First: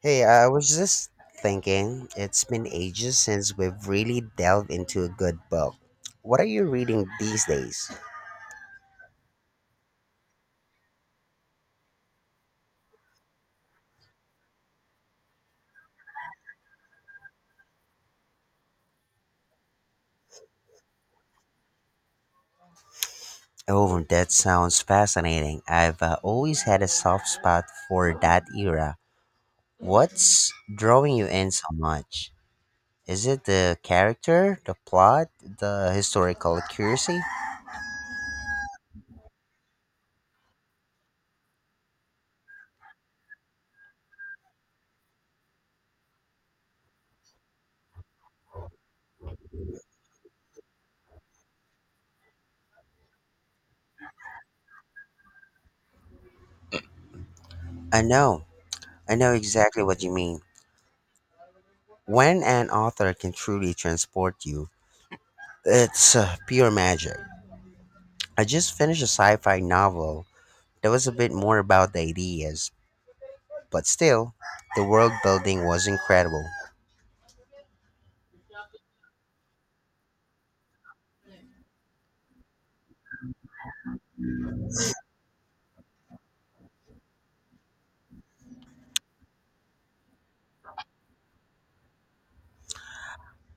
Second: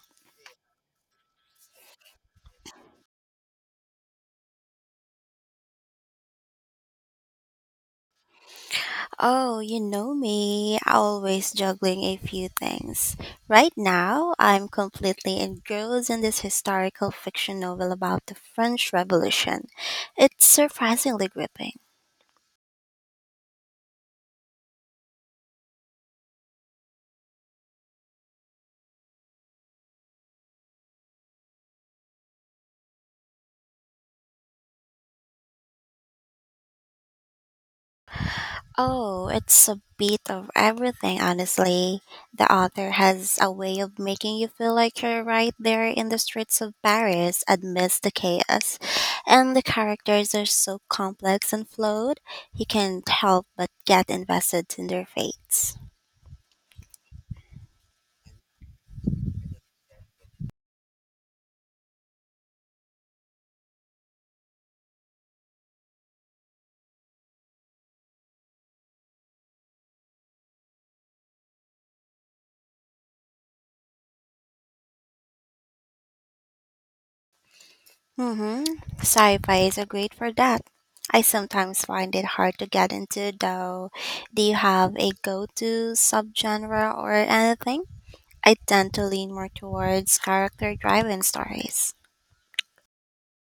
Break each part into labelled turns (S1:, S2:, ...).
S1: Hey, I was just thinking, it's been ages since we've really delved into a good book. What are you reading these days?
S2: Oh, you know me, always juggling a few things. Right now, I'm completely engrossed in this historical fiction novel about the French Revolution. It's surprisingly gripping.
S1: Oh, that sounds fascinating. I've always had a soft spot for that era. What's drawing you in so much? Is it the character, the plot, the historical accuracy?
S2: Oh, it's a bit of everything, honestly. The author has a way of making you feel like you're right there in the streets of Paris amidst the chaos. And the characters are so complex and flawed, you can't help but get invested in their fates.
S1: I know. I know exactly what you mean. When an author can truly transport you, it's pure magic. I just finished a sci fi novel that was a bit more about the ideas, but still, the world building was incredible.
S2: Mm-hmm. Sci-fi is a great for that. I sometimes find it hard to get into, though. Do you have a go-to subgenre or anything? I tend to lean more towards character-driven stories.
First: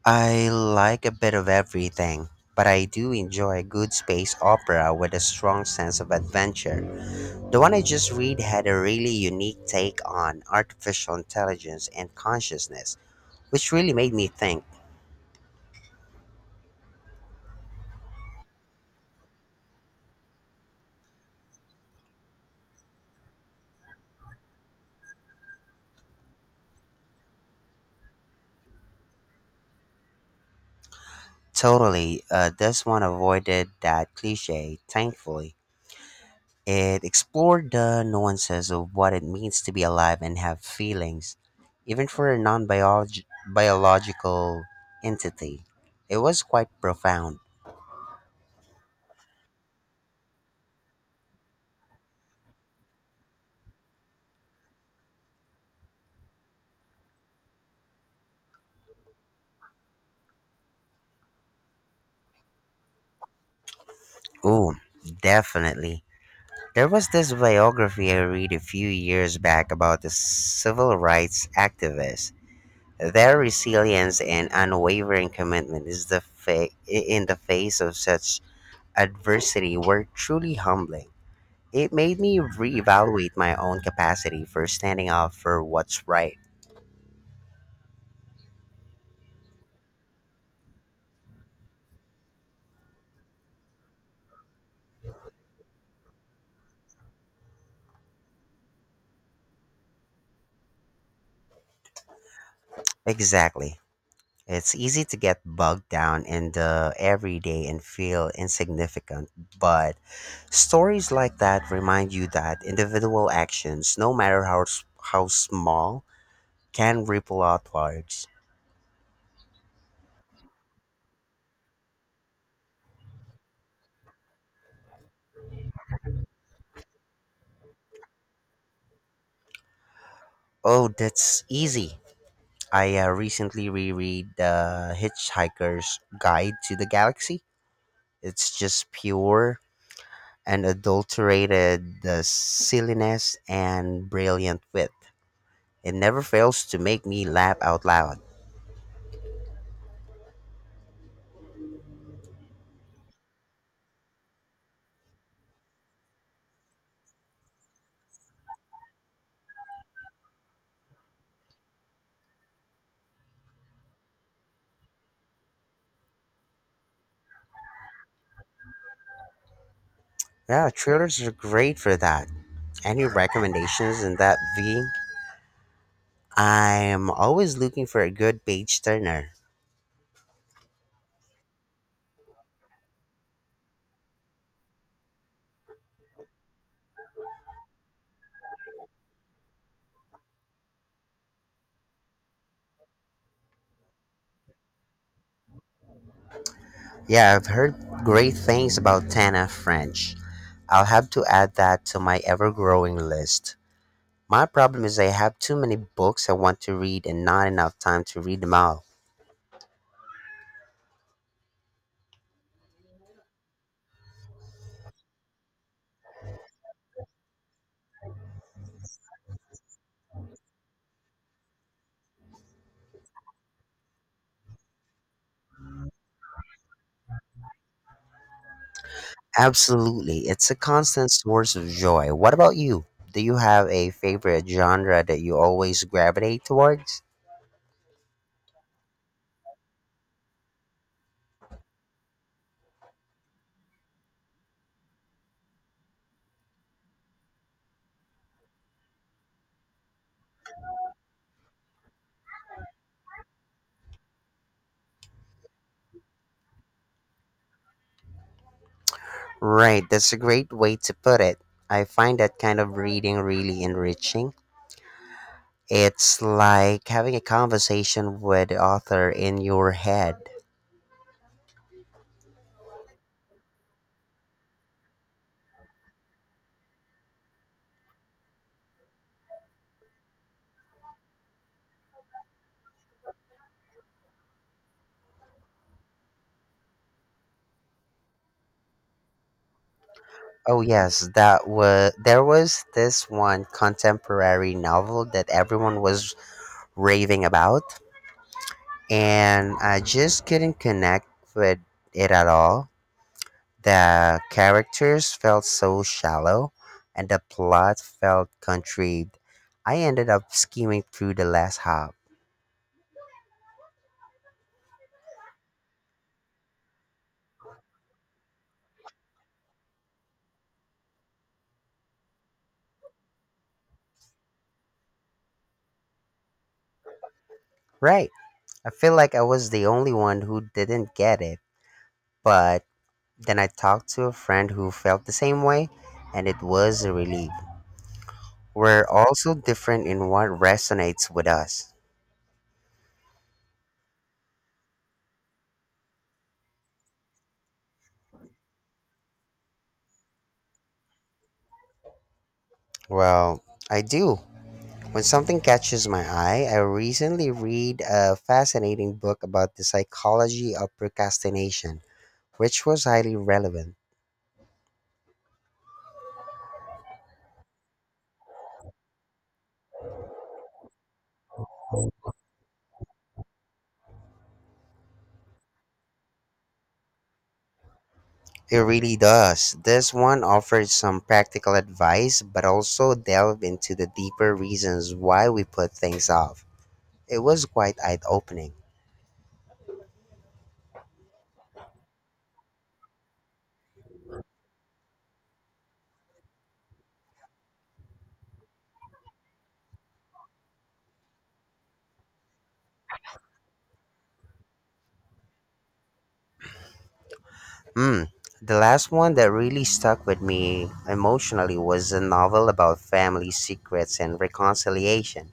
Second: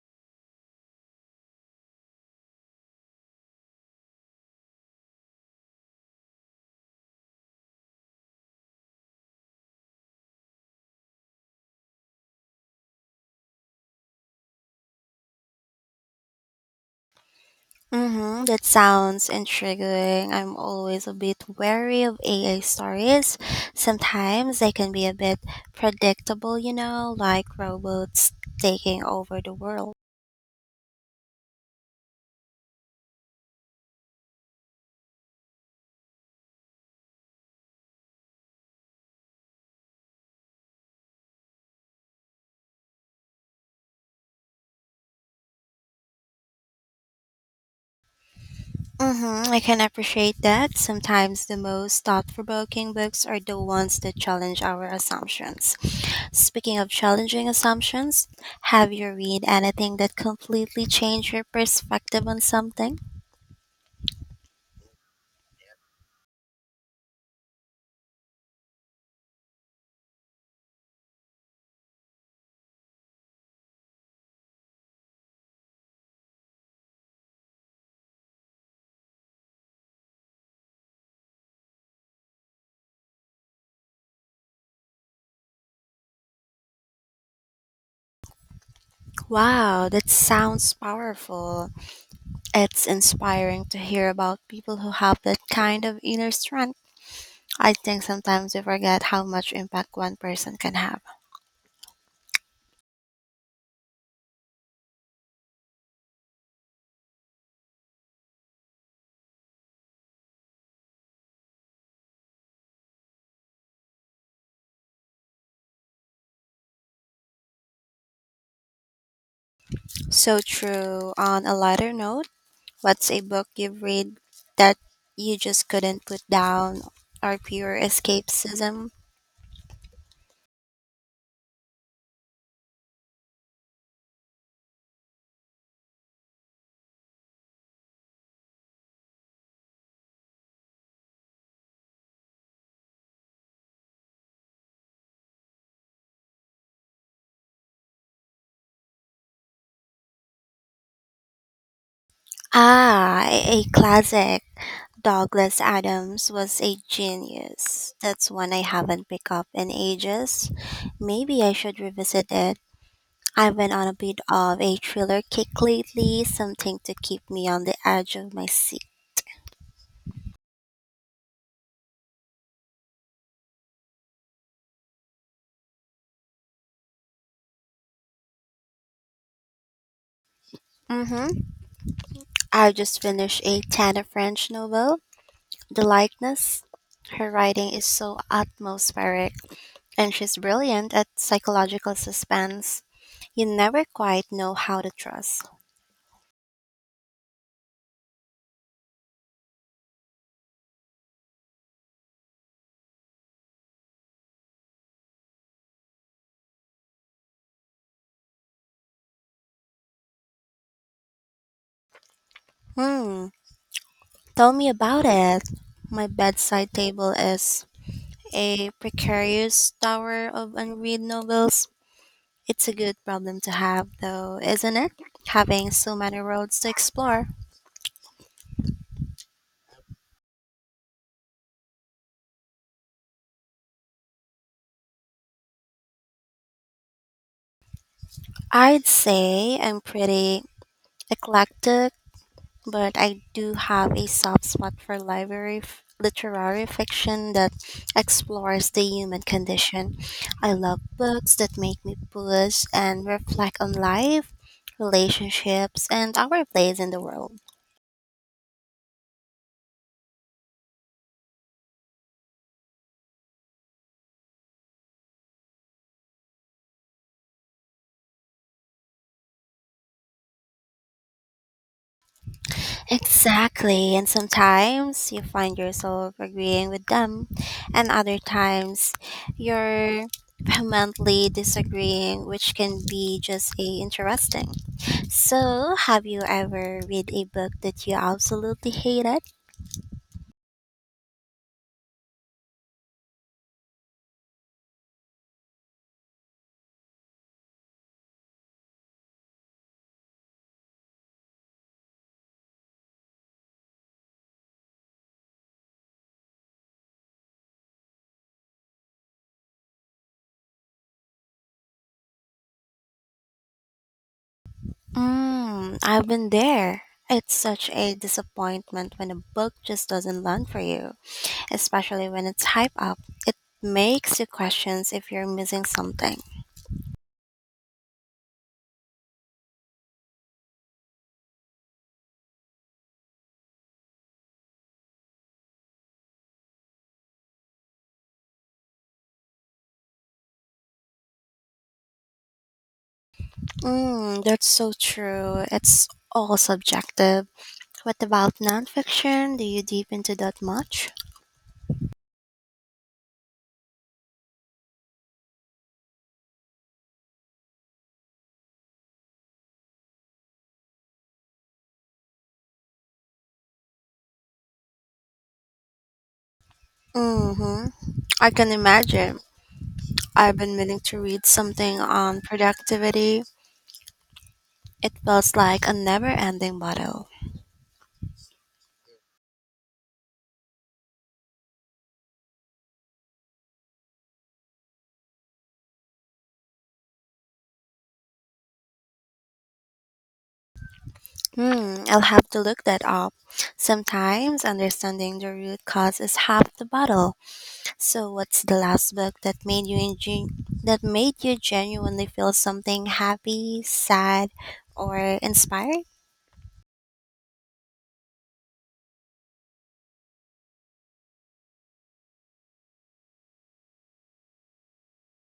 S1: I like a bit of everything, but I do enjoy a good space opera with a strong sense of adventure. The one I just read had a really unique take on artificial intelligence and consciousness, which really made me think.
S2: Mm-hmm. That sounds intriguing. I'm always a bit wary of AA stories. Sometimes they can be a bit predictable, you know, like robots taking over the world.
S1: Totally, this one avoided that cliche, thankfully. It explored the nuances of what it means to be alive and have feelings, even for a non biological entity. It was quite profound.
S2: Mm-hmm, I can appreciate that. Sometimes the most thought provoking books are the ones that challenge our assumptions. Speaking of challenging assumptions, have you read anything that completely changed your perspective on something?
S1: Ooh, definitely. There was this biography I read a few years back about the civil rights activists. Their resilience and unwavering commitment in the face of such adversity were truly humbling. It made me reevaluate my own capacity for standing up for what's right.
S2: Wow, that sounds powerful. It's inspiring to hear about people who have that kind of inner strength. I think sometimes we forget how much impact one person can have.
S1: Exactly. It's easy to get bogged down in the everyday and feel insignificant, but stories like that remind you that individual actions, no matter how small, can ripple outwards.
S2: So true. On a lighter note, what's a book you've read that you just couldn't put down or pure escapism?
S1: Oh, that's easy. I recently reread The Hitchhiker's Guide to the Galaxy. It's just pure and adulterated the silliness and brilliant wit. It never fails to make me laugh out loud.
S2: Ah, a classic. Douglas Adams was a genius. That's one I haven't picked up in ages. Maybe I should revisit it. I've been on a bit of a thriller kick lately, something to keep me on the edge of my seat.
S1: Yeah, thrillers are great for that. Any recommendations in that V? I'm always looking for a good page turner.
S2: Mm-hmm. I just finished a Tana French novel, The Likeness. Her writing is so atmospheric, and she's brilliant at psychological suspense. You never quite know how to trust.
S1: Yeah, I've heard great things about Tana French. I'll have to add that to my ever growing list. My problem is I have too many books I want to read and not enough time to read them all.
S2: Hmm, tell me about it. My bedside table is a precarious tower of unread novels. It's a good problem to have, though, isn't it? Having so many roads to explore.
S1: Absolutely. It's a constant source of joy. What about you? Do you have a favorite genre that you always gravitate towards?
S2: I'd say I'm pretty eclectic, but I do have a soft spot for literary fiction that explores the human condition. I love books that make me pause and reflect on life, relationships, and our place in the world.
S1: Right, that's a great way to put it. I find that kind of reading really enriching. It's like having a conversation with the author in your head.
S2: Exactly. And sometimes you find yourself agreeing with them, and other times you're vehemently disagreeing, which can be just a interesting. So, have you ever read a book that you absolutely hated?
S1: Oh yes, that was there was this one contemporary novel that everyone was raving about, and I just couldn't connect with it at all. The characters felt so shallow, and the plot felt contrived. I ended up skimming through the last half.
S2: Mm, I've been there. It's such a disappointment when a book just doesn't land for you, especially when it's hype up. It makes you questions if you're missing something.
S1: Right. I feel like I was the only one who didn't get it, but then I talked to a friend who felt the same way, and it was a relief. We're also different in what resonates with us.
S2: Mm, that's so true. It's all subjective. What about nonfiction? Do you deep into that much?
S1: Well, I do. When something catches my eye, I recently read a fascinating book about the psychology of procrastination, which was highly relevant.
S2: Mm-hmm. I can imagine. I've been meaning to read something on productivity. It feels like a never ending battle.
S1: It really does. This one offers some practical advice, but also delved into the deeper reasons why we put things off. It was quite eye opening.
S2: Hmm, I'll have to look that up. Sometimes understanding the root cause is half the battle. So, what's the last book that made you that made you genuinely feel something, happy, sad, or inspired?
S1: Hmm. The last one that really stuck with me emotionally was a novel about family secrets and reconciliation.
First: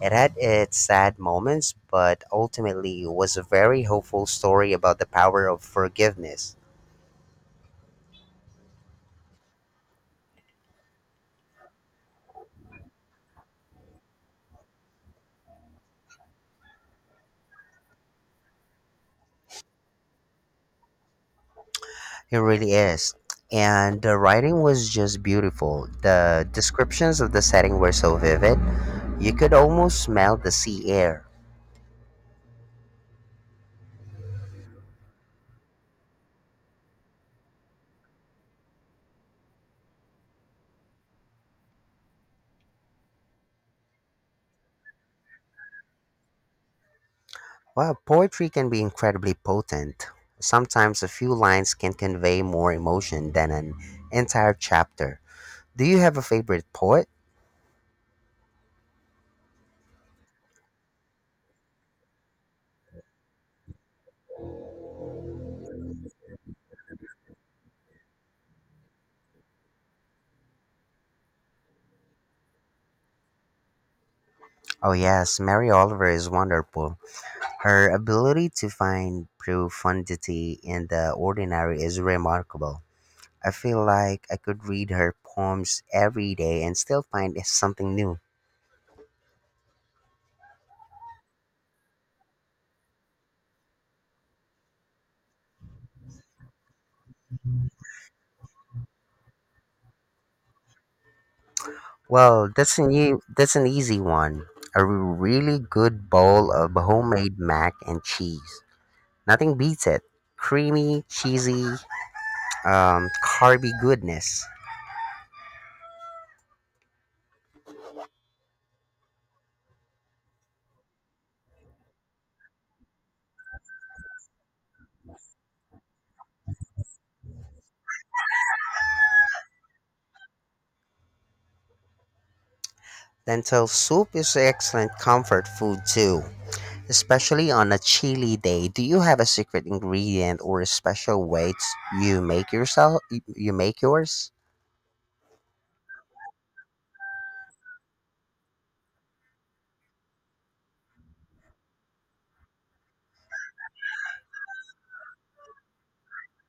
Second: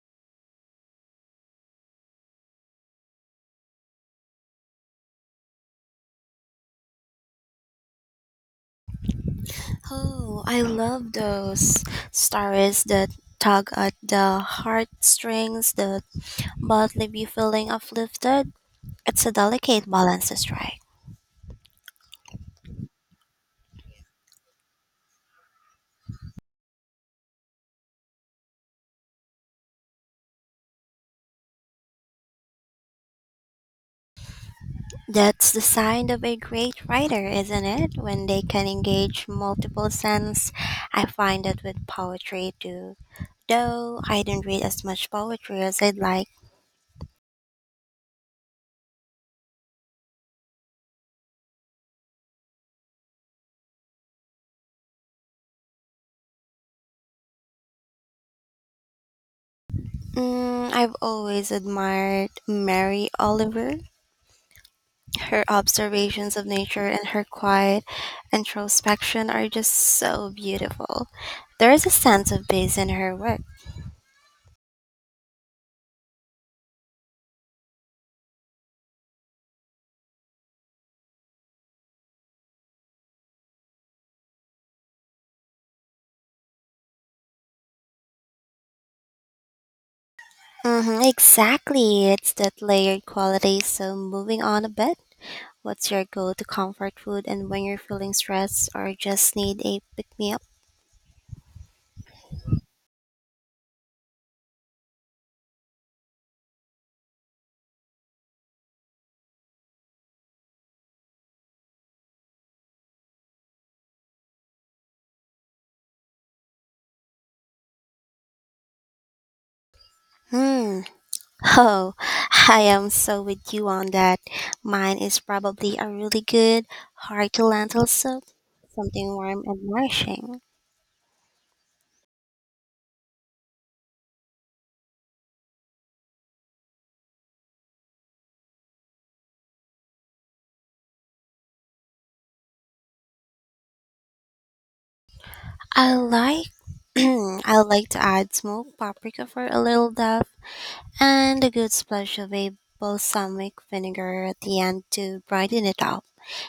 S1: It had its sad moments, but ultimately was a very hopeful story about the power of forgiveness.
S2: Oh, I love those stories that tug at the heartstrings that but leave you feeling uplifted. It's a delicate balance to strike.
S1: It really is. And the writing was just beautiful. The descriptions of the setting were so vivid, you could almost smell the sea air.
S2: That's the sign of a great writer, isn't it? When they can engage multiple senses. I find that with poetry too. Though I don't read as much poetry as I'd like.
S1: While poetry can be incredibly potent, sometimes a few lines can convey more emotion than an entire chapter. Do you have a favorite poet?
S2: Mm, I've always admired Mary Oliver. Her observations of nature and her quiet introspection are just so beautiful. There is a sense of peace in her work.
S1: Oh, yes, Mary Oliver is wonderful. Her ability to find profundity in the ordinary is remarkable. I feel like I could read her poems every day and still find something new.
S2: Mm-hmm, exactly. It's that layered quality. So moving on a bit. What's your go-to comfort food and when you're feeling stressed or just need a pick-me-up?
S1: Well, that's an easy one. A really good bowl of homemade mac and cheese. Nothing beats it. Creamy, cheesy, carby goodness.
S2: Hmm. Oh, I am so with you on that. Mine is probably a really good hearty lentil soup, something warm and nourishing.
S1: Lentil soup is excellent comfort food too, especially on a chilly day. Do you have a secret ingredient or a special you make yourself? You make yours?
S2: I like I like to add smoked paprika for a little depth and a good splash of a balsamic vinegar at the end to brighten it up.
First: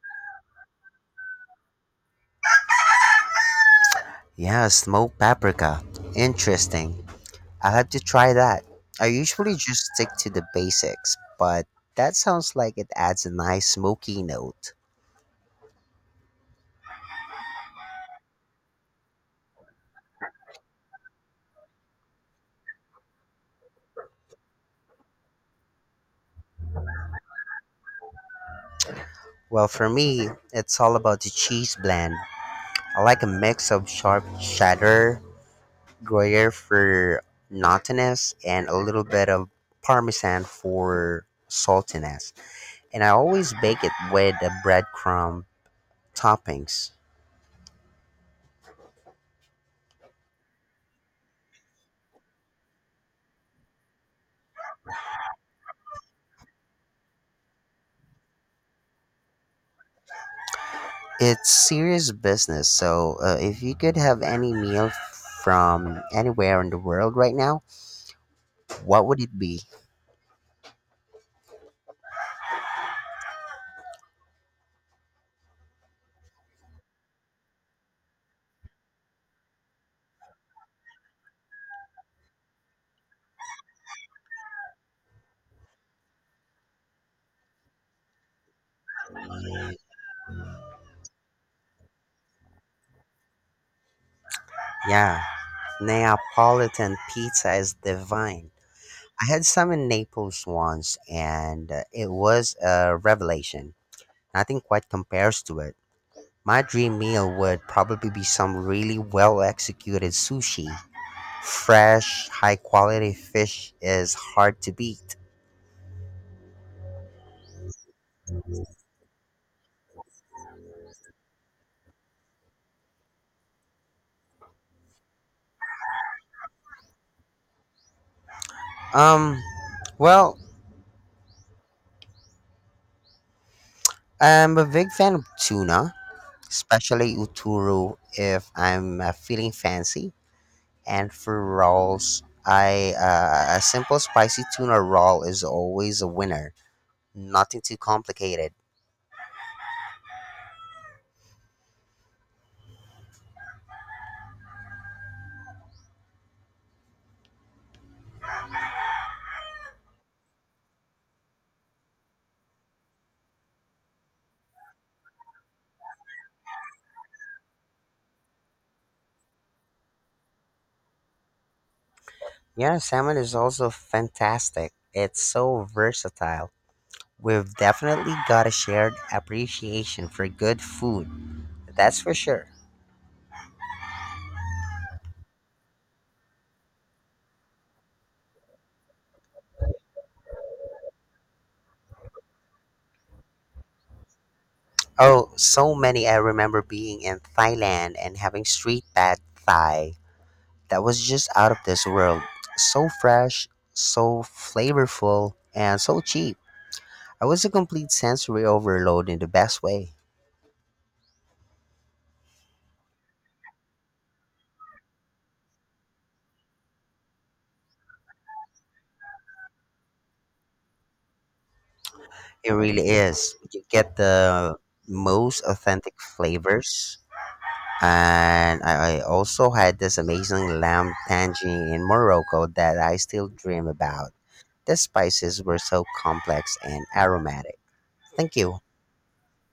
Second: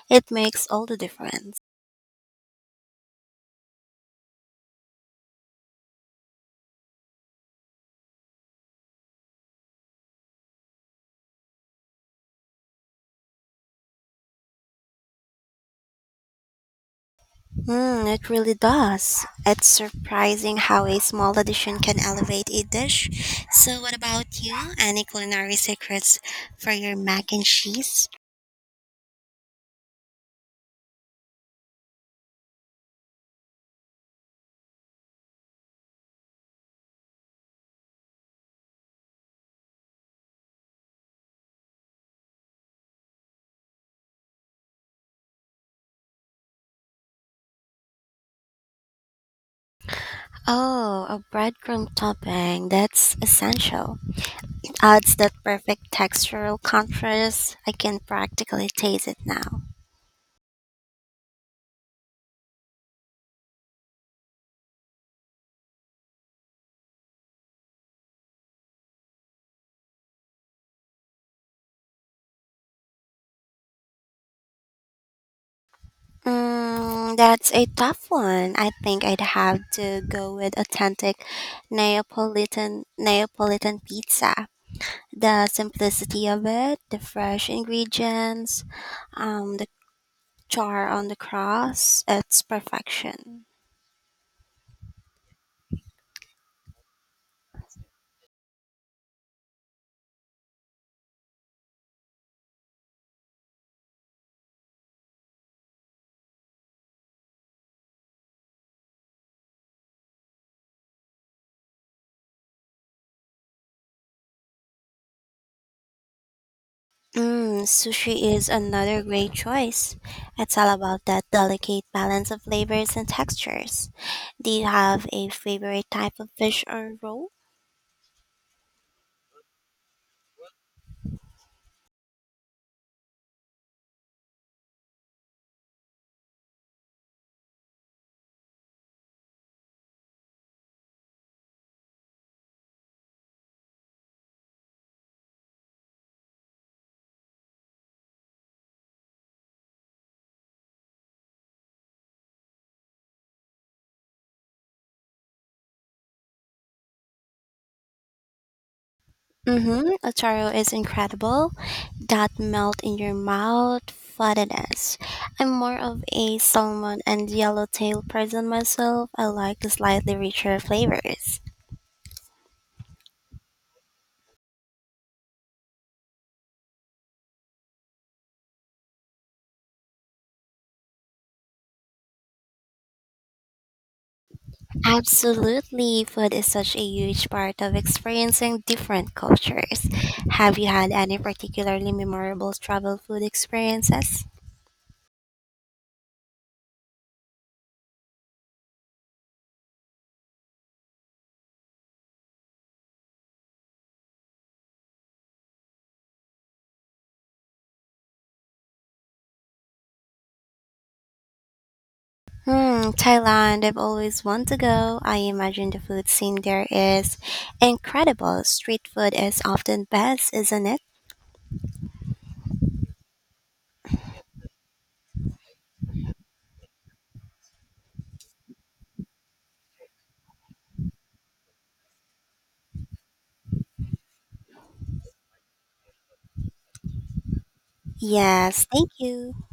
S2: It makes all the difference.
S1: Yeah, smoked paprika. Interesting. I'll have to try that. I usually just stick to the basics, but that sounds like it adds a nice smoky note.
S2: Mm, it really does. It's surprising how a small addition can elevate a dish. So, what about you? Any culinary secrets for your mac and cheese?
S1: Well, for me, it's all about the cheese blend. I like a mix of sharp cheddar, Gruyere for nuttiness, and a little bit of Parmesan for saltiness. And I always bake it with a breadcrumb toppings.
S2: Oh, a breadcrumb topping. That's essential. It adds that perfect textural contrast. I can practically taste it now.
S1: It's serious business. So, if you could have any meal from anywhere in the world right now, what would it be?
S2: Mm, that's a tough one. I think I'd have to go with authentic Neapolitan pizza. The simplicity of it, the fresh ingredients, the char on the cross, it's perfection.
S1: Yeah, Neapolitan pizza is divine. I had some in Naples once, and it was a revelation. Nothing quite compares to it. My dream meal would probably be some really well executed sushi. Fresh, high quality fish is hard to beat.
S2: Mm, sushi is another great choice. It's all about that delicate balance of flavors and textures. Do you have a favorite type of fish or roll?
S1: Um, well, I'm a big fan of tuna, especially uturo if I'm feeling fancy. And for rolls, I a simple spicy tuna roll is always a winner. Nothing too complicated.
S2: Mm-hmm. Ocharu is incredible. That melt in your mouth fattiness. I'm more of a salmon and yellowtail person myself. I like the slightly richer flavors.
S1: Yeah, salmon is also fantastic. It's so versatile. We've definitely got a shared appreciation for good food. That's for sure.
S2: Absolutely, food is such a huge part of experiencing different cultures. Have you had any particularly memorable travel food experiences?
S1: Oh, so many. I remember being in Thailand and having street pad Thai that was just out of this world. So fresh, so flavorful, and so cheap. It was a complete sensory overload in the best way.
S2: Hmm, Thailand, I've always wanted to go. I imagine the food scene there is incredible. Street food is often best, isn't it?
S1: It really is. You get the most authentic flavors. And I also had this amazing lamb tangine in Morocco that I still dream about. The spices were so complex and aromatic. Thank you.
S2: Yes, thank you.